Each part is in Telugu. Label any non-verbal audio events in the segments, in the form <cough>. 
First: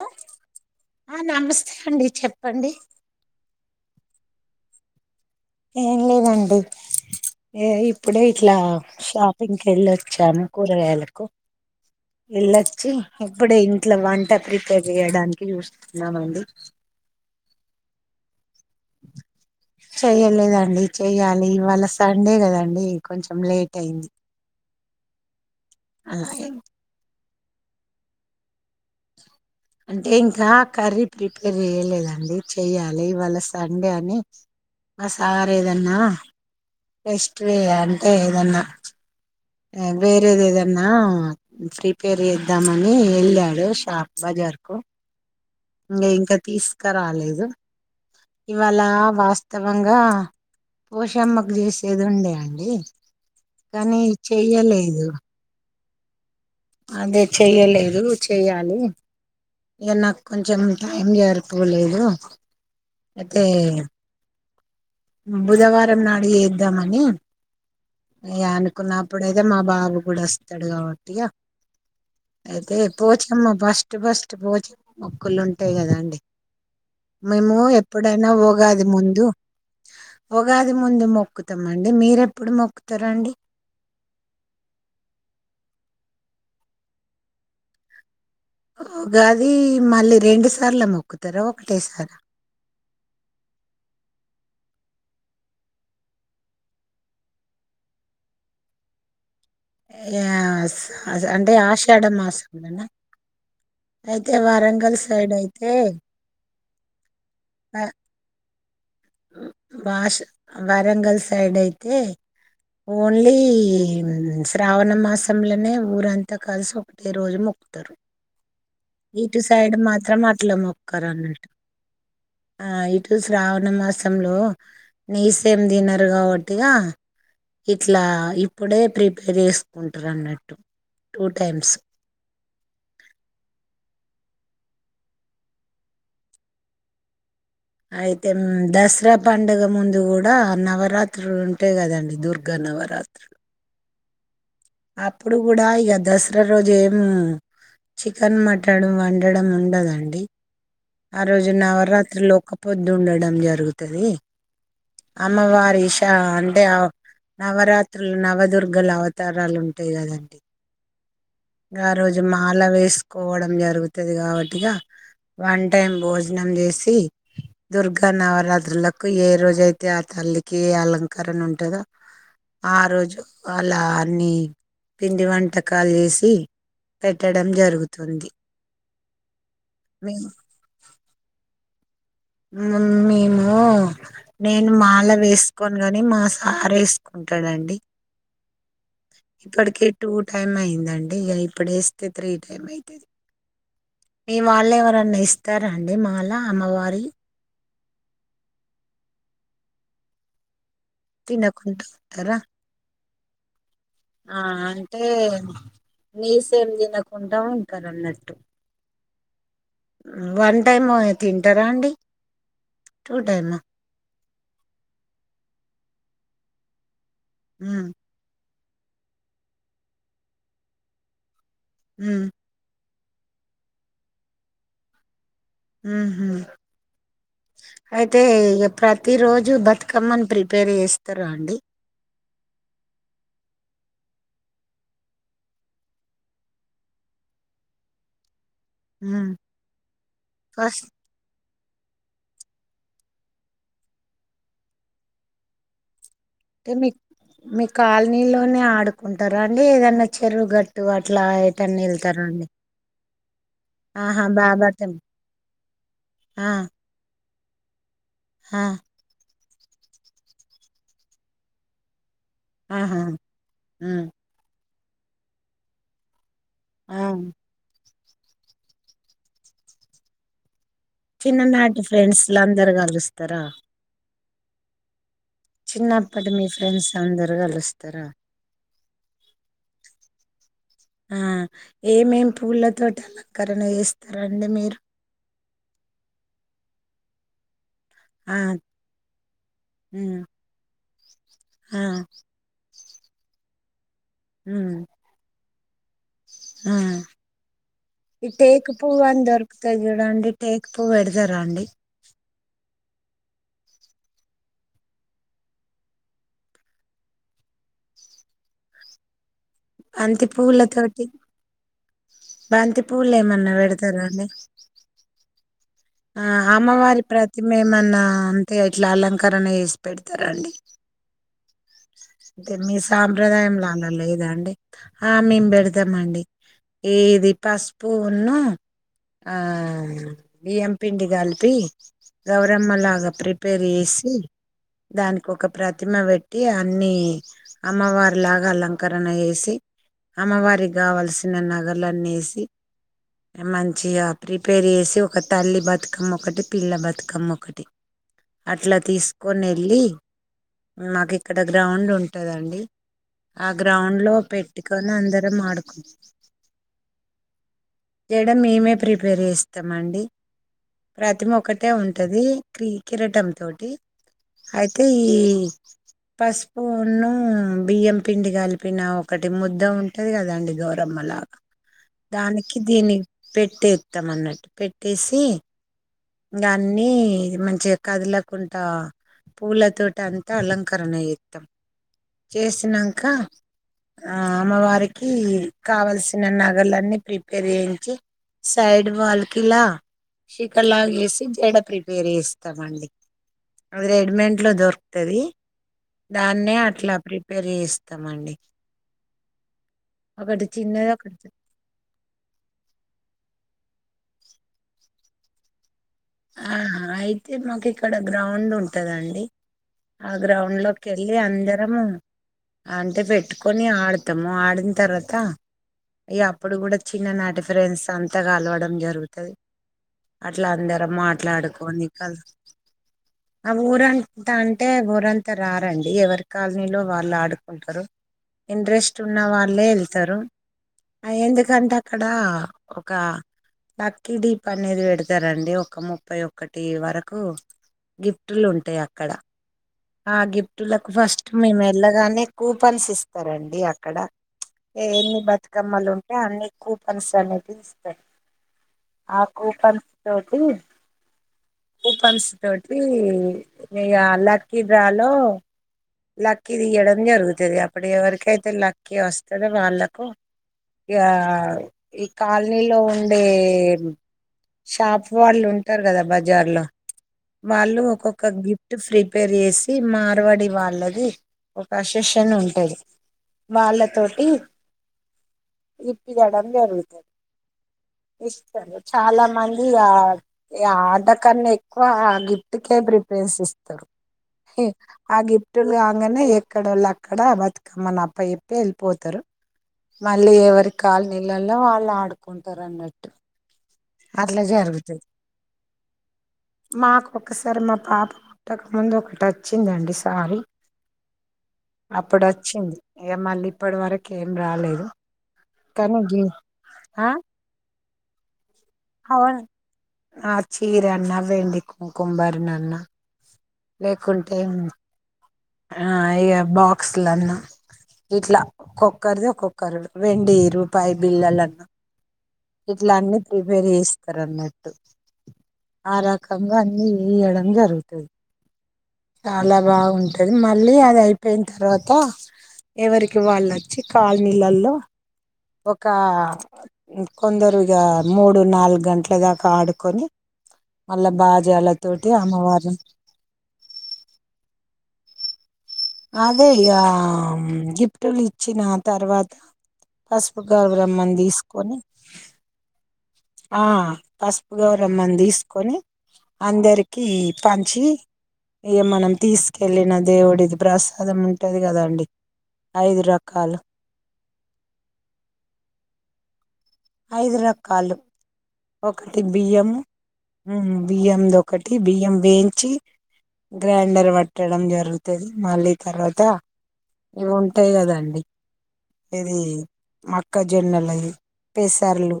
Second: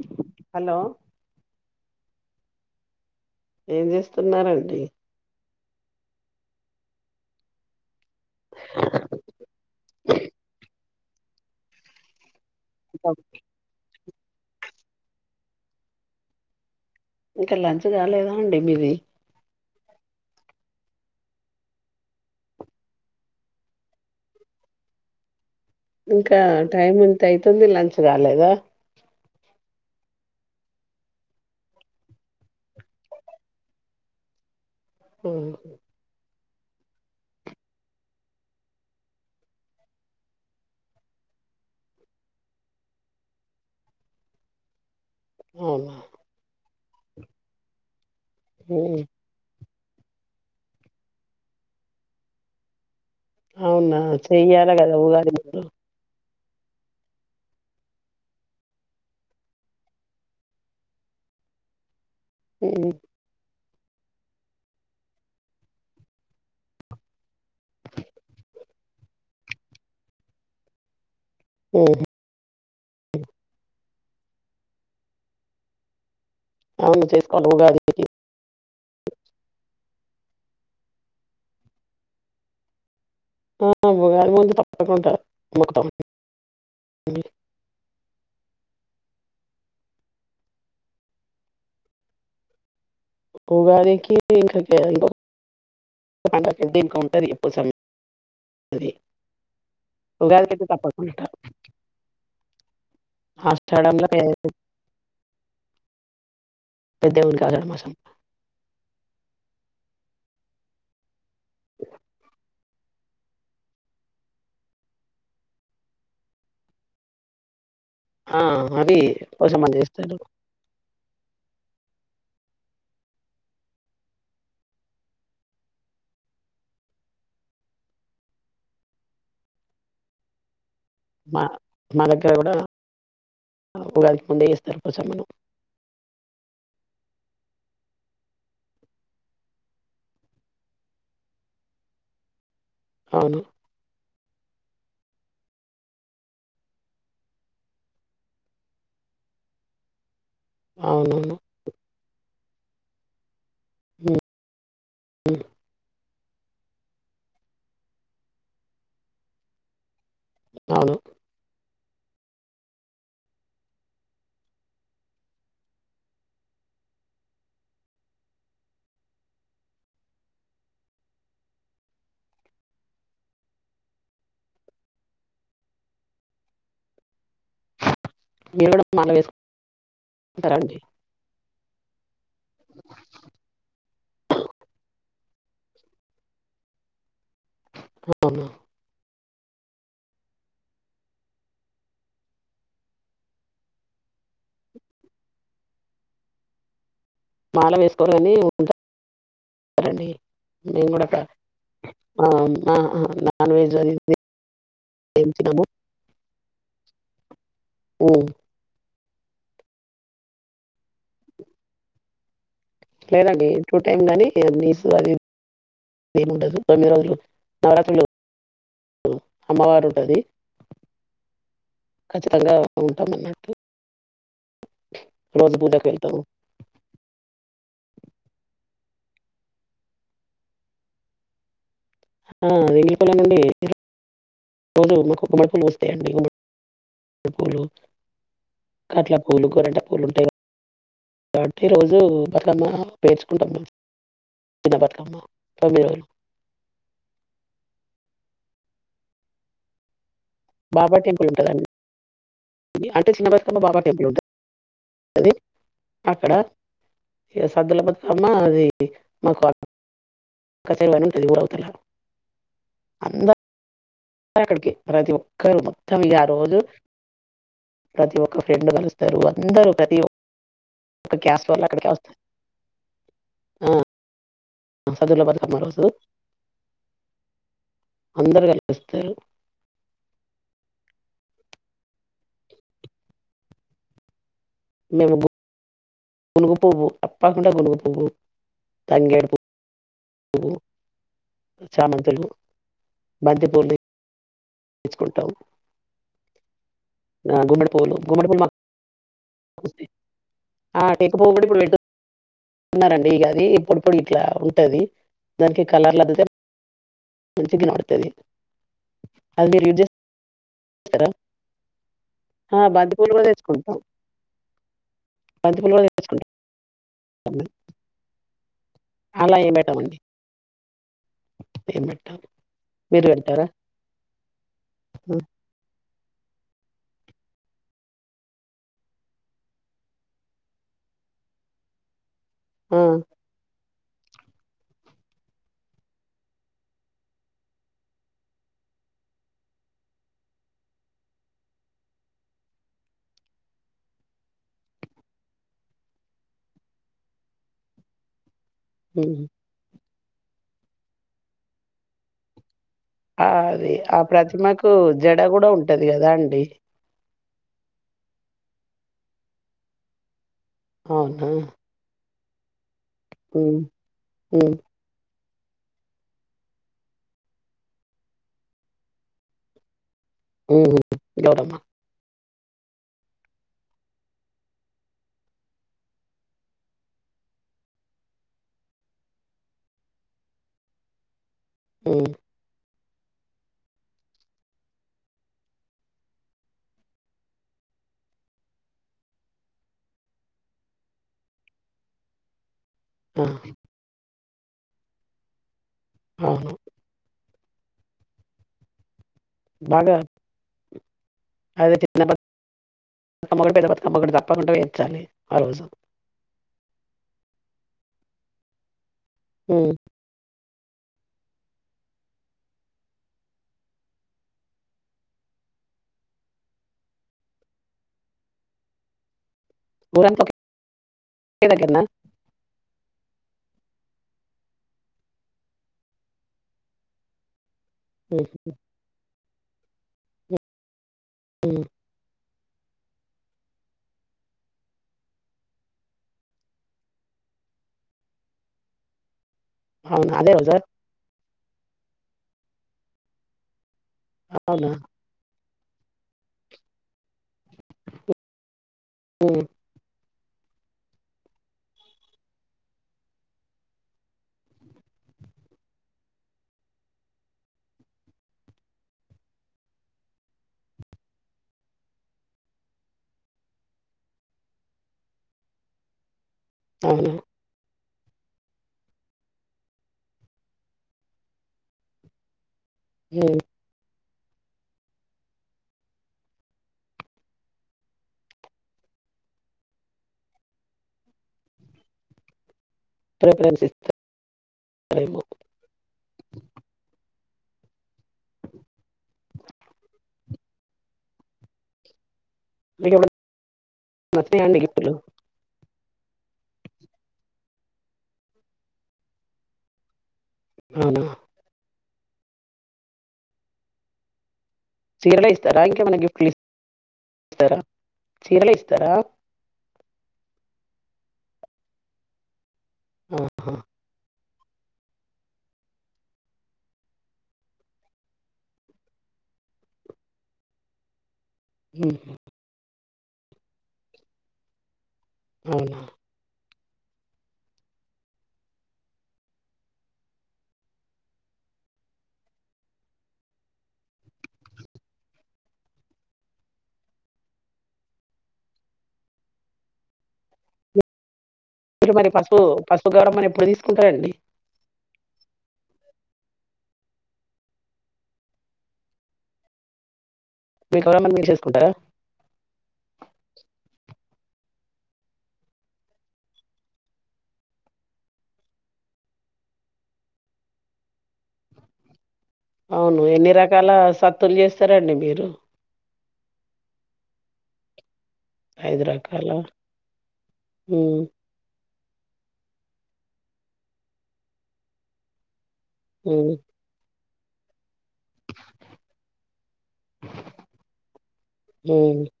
హ. హలో ఆ నమస్తే అండి చెప్పండి. ! ఏం జేస్తున్నారండి.? ఏం లేదండీ. ఏ ఇప్. ప్పుడే ఇట్లా షాపింకెళ్ళొచ్చాను కూరగాయలకు. ఎళ్ళచ్చి, ఇప్పుడే ఇంట్ల వంట ప్రిపేర్ జేయడాన్కి జూస్తున్నామండి. ! ఇంకా లంచ్ గాలేదా అండి మీది.? ! చెయ్యలేదండి, చెయ్యాలి ఇవాళ సండే గదండి. !? కొంచెం లేట్ అయ్యింది. ఇంకా టైమ్ ఎంత అయితుంది లంచ్ గాలేదా.? అంటే ఇంకా కర్రీ ప్రిపేర్ జేయలేదండి, చెయ్యాలి ఇవాళ సండే అని. మా సార్ ఏదన్నా, బెస్ట్వే అంటే ఏదన్నా. ఆ వేరేదెదన్నా ప్రిపేర్ జేద్దామని ఏళ్ళాడు షాప్ బజా. ర్కూ. అవునా ఇంగా ఇంకా తీస్కరాలేదు, ఇవాళా వాస్త్. త్తవంగా పోషమ్మకు జేసేదుండే అండి. ! అవునా కానీ చెయ్యాలి కదా చెయ్యలేదు. ఉగాది ముందు అదే చెయ్యలేదు, చెయ్యాలి. ఇగా నాకొంచెం టైం జర్పోలేదు అయితే. బుధవారం నాడు ఏద్దామని. ఇయ్య అనుకున్నప్పుడైతే మా బాబు గూడా అస్తడు గా. ఇగా ఐతే పోచమ్మా బాస్. ట్ ఫస్ట్ పోచమ్మ మొక్కులుంటాయి గదా అండి. అవును ! చేసుకోవాలి మేము ఉగాది ఎప్పుడైనా ఊగాది ముందు. ఉగాది ముందు మొక్కుతమండి. మీరెప్పుడు మొక్కుతారండి.? <unintelligible> తప్పకుండా మొక్కుతం అండి. ఊగాది మళ్ళీ రెండు సార్ల మొక్కుతరా? ఒకటేసారా.? ఉగాదికి ఇంకా గ్యా <unintelligible> <unintelligible> ఇంగా ఉగాదికి అయితే తప్పకుండా సాస్ అంటే ఆషాఢ మాసం కానా. ఆషాఢంలో అయితే వరంగల్ సైడైతే పెద్ద దేవునికి ఆషాఢ నా. మాసం భాష వరంగల్ సైడైతే. ఓన్లీ శ్రావణ మాసంలనే ఊరంతా కలిసి ఒకటే రోజు మొక్కుతారు. ఆ. అది ఇటు పోచమ్మ సైడ్ చేస్తారు మాత్రం అట్ల మొక్కరు అన్నటు ఆ ఇటు శ్రావణ మాసంలో నీస్ ఏం తినరు కాబట్టిగా ఇట్లా ఇప్పుడే ప్రిపేర్ చేసుకుంటారు అన్నట్టు టూ మ టైమ్స్ మా దగ్గర కూడా ఉగాదికి ముందే చేస్తరు పోచమ్మని అయితే దసరా పండుగ ముందు గూడ నవరాత్రులు ఉంటాయ్ కదండి దుర్గ ఘ నవరాత్రి అవును అప్పుడు కూడా ఈగ దసరా రోజు ఏం చికెన్ మటన్ వండడం ఉండదండి ఆ అవునవును రోజు నవరాత్రిలో ఒక్కపొద్దుండడం జరు జరుగుతాది హ్మ్. అమ్మవారి ఇ అంటే నవరాత్రులు నవదుర్గల అవతారాలు ఉంటాయి కదా అవును గారోజు మాల వేసుకోవడం జరుగుతది కాబట్టిగా వన్ టైం భోజనం చేసి దుర్గా నవరాత్రులకు ఏ రోజయితే ఆ తల్లికి అలంకరణ ఉంటదో ఆ రోజు అలా నీ పిండి వంటకాలు చేసి పెట్టడం జరుగు మీరు కూడా మల మేము వేసుకుంటారండి మేము నేను మాల వేసుకోను గాని మా సార్ వేసు కుంటాడండి అవును ఇప్పటికే టూ టైమ్ అయిందండి ఈగ ఇప్పుడ వేస్తే త్రీ టైమ్ అయితది మీ వాళ్ళు ఎవరన్నా ఇస్తార అండి మాల అమ్మవారి మాల వేసుకోరు కాని <unintelligible> ఉంటారండి మేం కూడా తినకుండా ఉంటారా ఆ నా నాన్ వెజ్ అది ఇది ఆ అంటే ఏం తినము నీస్ ఏం తినకుండా ఉంటారు ఉమ్, అన్నట్టు వన్ టైమ్ ఏ తింటారా అండి టూ లేదండి టైమా టూ టైమ్ గానీ నీసు అది ఏముండదు తొమ్మి రోజులు మ్మ్ నవరాత్రులు హు అమ్మవారు ఉంటది మ్మ్ ఖచ్చితంగా ఉంటాం అన్నట్టు రోజు పూజకెళ్తాం మ్హూ అయితే ఇగ ప్రతిరోజు బతుకమ్మను ప్రిపేర్ చేస్తారా అండి ఆ ఎంగిలిపూల నుండి రోజు మాకు గుమ్మడిపూలు పుస్తయండి గుమ్మడిపూలు కాట్లా మ్మ్ పూలు గోరింట పూలుంటాయిగ ఫస్ట్ <inaudible> ప్రతిరోజు బతుకమ్మ పేర్చుకుంటాం చిన్న బతుకమ్మ తొమ్మిది రోజులు అంటే మీ మీ కాలనీలోనే ఆడుకుంటారా అండి ఏదన్నా చెరువు గట్టు బాబా అట్లా టెంపుల్ ఉంటుందండి ఏటన్నా ఎల్తారా అండి అంటే చిన్న బతుకమ్మ బాబా టెంపుల్ ఆహా బాబా దెం ఉంటుంది అక్కడ ఆ సద్దుల బతుకమ్మ ఆ అది మకు అక్కచెరువు అని ఉంటది ఊరు అవుతాల ఆహా ఆ అక్కడికి ప్రతి ఒక్కరు మొత్తం ఇగ రోజు ఆ ప్రతి ఒక్క ఫ్రెండ్ కలుస్తారు అందరూ ప్రతి ఒక చిన్ననాటి ఫ్రెండ్స్ లు అందరు కలుస్తారా ఆ, సద్దుల బతుకమ్మ రోజు చిన్నప్పటి మీ ఫ్రెండ్స్ అందరు కలుస్తారా అందరూ కలుస్తారు ఆ ఏమేం పూలతోటి అలంకరణ చేస్తారు రండి మీరు మేము గు- గునుగు పువ్వు తప్పాకుండా గునుగు పువ్వు తంగేడు పువ్వు మ్ చామంతులు, బంతి పూలు తెచ్చుకుంటం ఆఁ పూలు ఈ గుమ్మడి పూలు టేకు పువ్వు అని దొరుకుతది మాకు చూడండి టేక్ పువ్వు పెడతరా అండి. ఉన్నరండి ఇగా అది పొడి పొడి ఇట్లా ఉంటది దానికి కలర్లు అద్దితే మంచిగా కనవడుతది అంతి పూల తోటి ఆ బంతి పూలు కూడా ఏమన్నా తెచ్చుకుంటాం పెడతారా అండి. బంతి పూలు కూడా ఆ అమ్మవారి ప్రతిమ తెచ్చుకుంటాం ఏమన్నా అంటే ఇట్లా అలా అలంకరణ ఏం చేసి పెట్టామండి పెడతారా అండి ఏం లే అంటే మీ సాంప్రదాయంలా అలా లేదాండి ఆ హ్మ్. మేం పెడుతము అండి ఏది పసుపున్ను ఆ బియ్యం పిండి కలిపి ఆ గౌరమ్మలాగా ప్రిపేర్ చేసి, దానికి ఒక ప్రతిమ పెట్టి అన్ని అమ్మవారి లాగా అలంకరణ చేసి, అమ్మవారి కావలసిన నగలన్నేసి, మంచిగా ప్రిపేర్ చేేసి ఒక తల్లి బ తుకమ్మ ఒకటి, పిల్ల బతుకమ్మ ఒకటి అట్లా హ్మ్. తీసుకొని ఎళ్ళి మాకు ఇక్కడ గ్రౌండ్ ఉంటదండి. ఆ అది ఆ గ్రౌండ్ లో ప్రతిమకు పెట్టుకొని జడ అందరం కూడా ఆడుకు ఉంటది కదా అండి జడ మేమే ప్రిపేర్ చేస్తమండి అవునా ప్రతిమ ఒక్కటే ఉంట ది క్రీ కిరిటం ఉమ్ తోటి ఉమ్ అయితే ఈ పసుపునూ, బియ్యం పిండి కలిపిన ఒకటి ముద్ద ఉంటది కదండి ఉమ్ గౌరమ్మ లాగా గౌరమ్మ దానికి దీన్ని పెట్టేత్తం అన్నట్టు పెట్టేసి ఇంగ అన్ని మంచిగా కదలకుంటా పూలతోటి అంతా అలంకరణ చెత్తం ఉమ్ చేసినంక ఆ అమ్మవారికి కావల్సిన నగలన్నీ ప్రిపేర్ చేయించి, సైడ్ వాల్ కి ఇలా షికా లాగేసి జడ ప్రిపేర్ చేస్తామండి ఆ రెడ్మెంట్ ట్లో దొరుకుతుంది అవును దాన్నే అట్లా ప్రిపేర్ చేస్తమండి బాగా ఒకటి చిన్నది ఒకటి అదే చిన్న బతుకమ్మ గూడ పెద్ద బతుకమ్మ గూడ తప్పకుండా పెట్టాలి ఆ రోజు. ఆ అయితే మాకు ఇక్కడ గ్రౌండ్ ఉంటదండి ఉమ్ ఆ గ్రౌండ్ లో కెళ్ళి అందరమూ అంటే పెట్టుకొని ఆడుతము ఆడిన్ తర్వాత, ఇగ అప్పుడు కూడా చిన్ననాటి ఫ్రెన్స్ అంతా కలవడం జరుగుతది. ఊరంతా అట్ల అందరం ఒకే దగ్గరనా మాట్లాడుకొని కలు ఆ ఊరంట అంటే ఊరంతా రారండి ఎవరి కాలనీలో వాళ్ళు ఆడు ఉంటరు ఉమ్ ఇంట్రెస్ట్ ఉన్న వాళ్ళే ఎళ్తరు ఆ ఉమ్ ఎందుకంటే అక్కడ ఒక లక్కీ డీప్ అనేది పెడుతరండి ఒక ముప్పై ఒకటి వరకు గిఫ్టులు ఉంటాయి అక్కడ అవునా ఆ అదే రోజా గిఫ్టులకు ఫస్ట్ మేము ఎళ్లగానే కూపన్స్ ఇస్తారండి అ క్కడ అవునా ఎన్ని బతుకమ్మలు ఉంటే అన్ని కూపన్స్ అనే తీస్తర్ ఆ హ్మ్. కూపన్ తోటి కూపన్స్ తోటి ఇగ లక్కీ డ్రాలో లక్కీ తియ్యడం జరుగుతుది అప్పుడు ఎవరికైతే లక్కీ వస్తదో వాళ్ళకు ఇగా ఈ కాల్నీలో ఉండే షాప్ వాళ్ళు ఉంటరు కదా బజార్ లో అవును. వాళ్ళు ఒక్కొక్ క గిఫ్ట్ ప్రిపేర్ చేసి మార్వడి వాళ్ళది ఒక అసెషన్ ఉంటది. హ్మ్. వాళ్ళ తోటి ఇప్పియడం జరుగుతు ఇస్తరు. చాల మంది ఆ ఆ అంతకన్నా ఎక్కువ గిఫ్ టికే ప్రిఫరెన్స్ ఇస్తరు. ఆ ఇస్తారేమో. గిఫ్టు రాంగనే ఎక్కడొల్ల అక్కడ బతుకమ్మనీ అప్పచెప్పి ఎళ్పోతరు. మళ్ళీ ఎవరి కాలనీలల్లో వాళ్ళు ఆడుకుంటరు అన్నట్టు. వత్తాయ అండి గిఫ్టు లు మాకుొక్కసారి మా పాప పుట్టక ముందు ఒకటి వచ్చిందండి సారీ అవునా అప్పుడు వచ్చింది. ఇగ మళ్ళీ ఇప్పడి వరకే చీరలే ఇస్తరా? ఇంకేమన్న గిఫ్టు లు ఆ ఇస్ తర చీరలే ఇస్తారా? అవును ఆ చీర అన్న వెండి కుంకుంబర్ణన్న ఆ లేకుంటే ఆ ఇగ బాక్స్లాన్న ఇట్లా ఒక్కొక్కరిది ఒక్కొక్కరు వెండి రూపాయి బిల్లలన్న హుహు. ఇట్ల అన్న ప్రిపేర్ చేస్తరు అన్నట్టు. అవునా ఇంగ అన్నీ ఇయడం జరుగుత చాలా బాగుంటది. మళ్ళీ అది అయిపోయిన తర్వాత ఎవరికి వాళ్ళొచ్చి కాల్నీళల్లో ఒకా కొందరీగా మూడు నాలుగు గంట్ల దాక ఆడుకొని మళ్ల బా మీరు మరి పసుపు, పసుపు గౌరమ్మని ఎప్పుడు తీసుకుంటరండి? అదే ఇగా, గిఫ్టులు ఇచ్చిన తర్వాత పసుపు మీ గౌరమ్మని మీరు చేసుకుంటారా? తీసుకొని ఆ పసుపు గౌరమ్మని తీసుకొని, అందరికి పంచి ఇగ మనం తీసుకెళ్ళిన దేవుడిది ప్రసాదం ఉంటది కదా అండి అవును ఎన్ని రకాల సత్తులు చేస్తరండి మీరు? ఐదు రకాలు, ఒకటి రకాలా? బియ్యం, ఉ హ్మ్. బియ్యం దొకట్ టి బియ్యం వేయించి, గ్రైండర్ పట్టడం జరుగుతది. మళ్ళీ తర్వాత, హ్మ్. ఇవుంటయ్ కదా అండి ఇదీ మొక్క జొన్నలయి హ్మ్. పెసర్లు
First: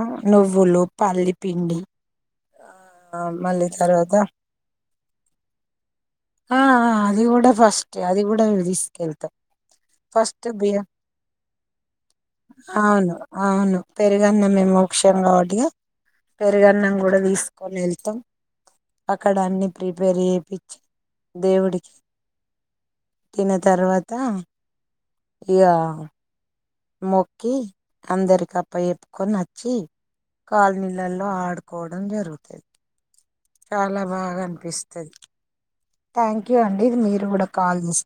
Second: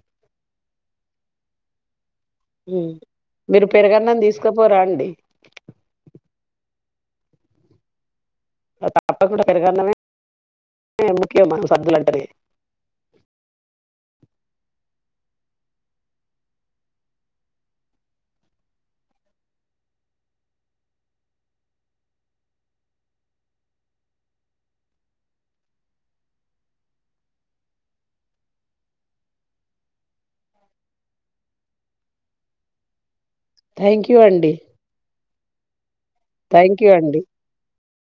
ఉ నువ్వులు, పల్లి పండి ఉ మీరు పెరుగన్నం తీసుకపోరా అండి? ఆ అది కూడా ఫస్ట్ ఏ అది కూ డరు తీసుకెళ్తాం. తప్పకుండా పెరుగన్నమే ఫస్ట్ బియ ముఖ్యం మనం సద్దులంటేనే. అవును అవును పెరుగన్నమే మోక్షం కాబట్టిగా పెరుగన్నం కూడ తీసుకొనెళ్తాం. అక్కడ అన్ని ప్రిపేర్ చేపిచి దేవుడికి తిన తర్వాత ఇగా మొక్కి, అందరికి అప్ప చెప్పుకొనచ్చి కాలనీలలో ఆడుకోడం జరుగుత చాలా థ్యాంక్ యూ బాగా అండి. అన్పిస్తది. థ్యాంక్ యూ అండి ఇది మీరు కూడా కాల్ చేస్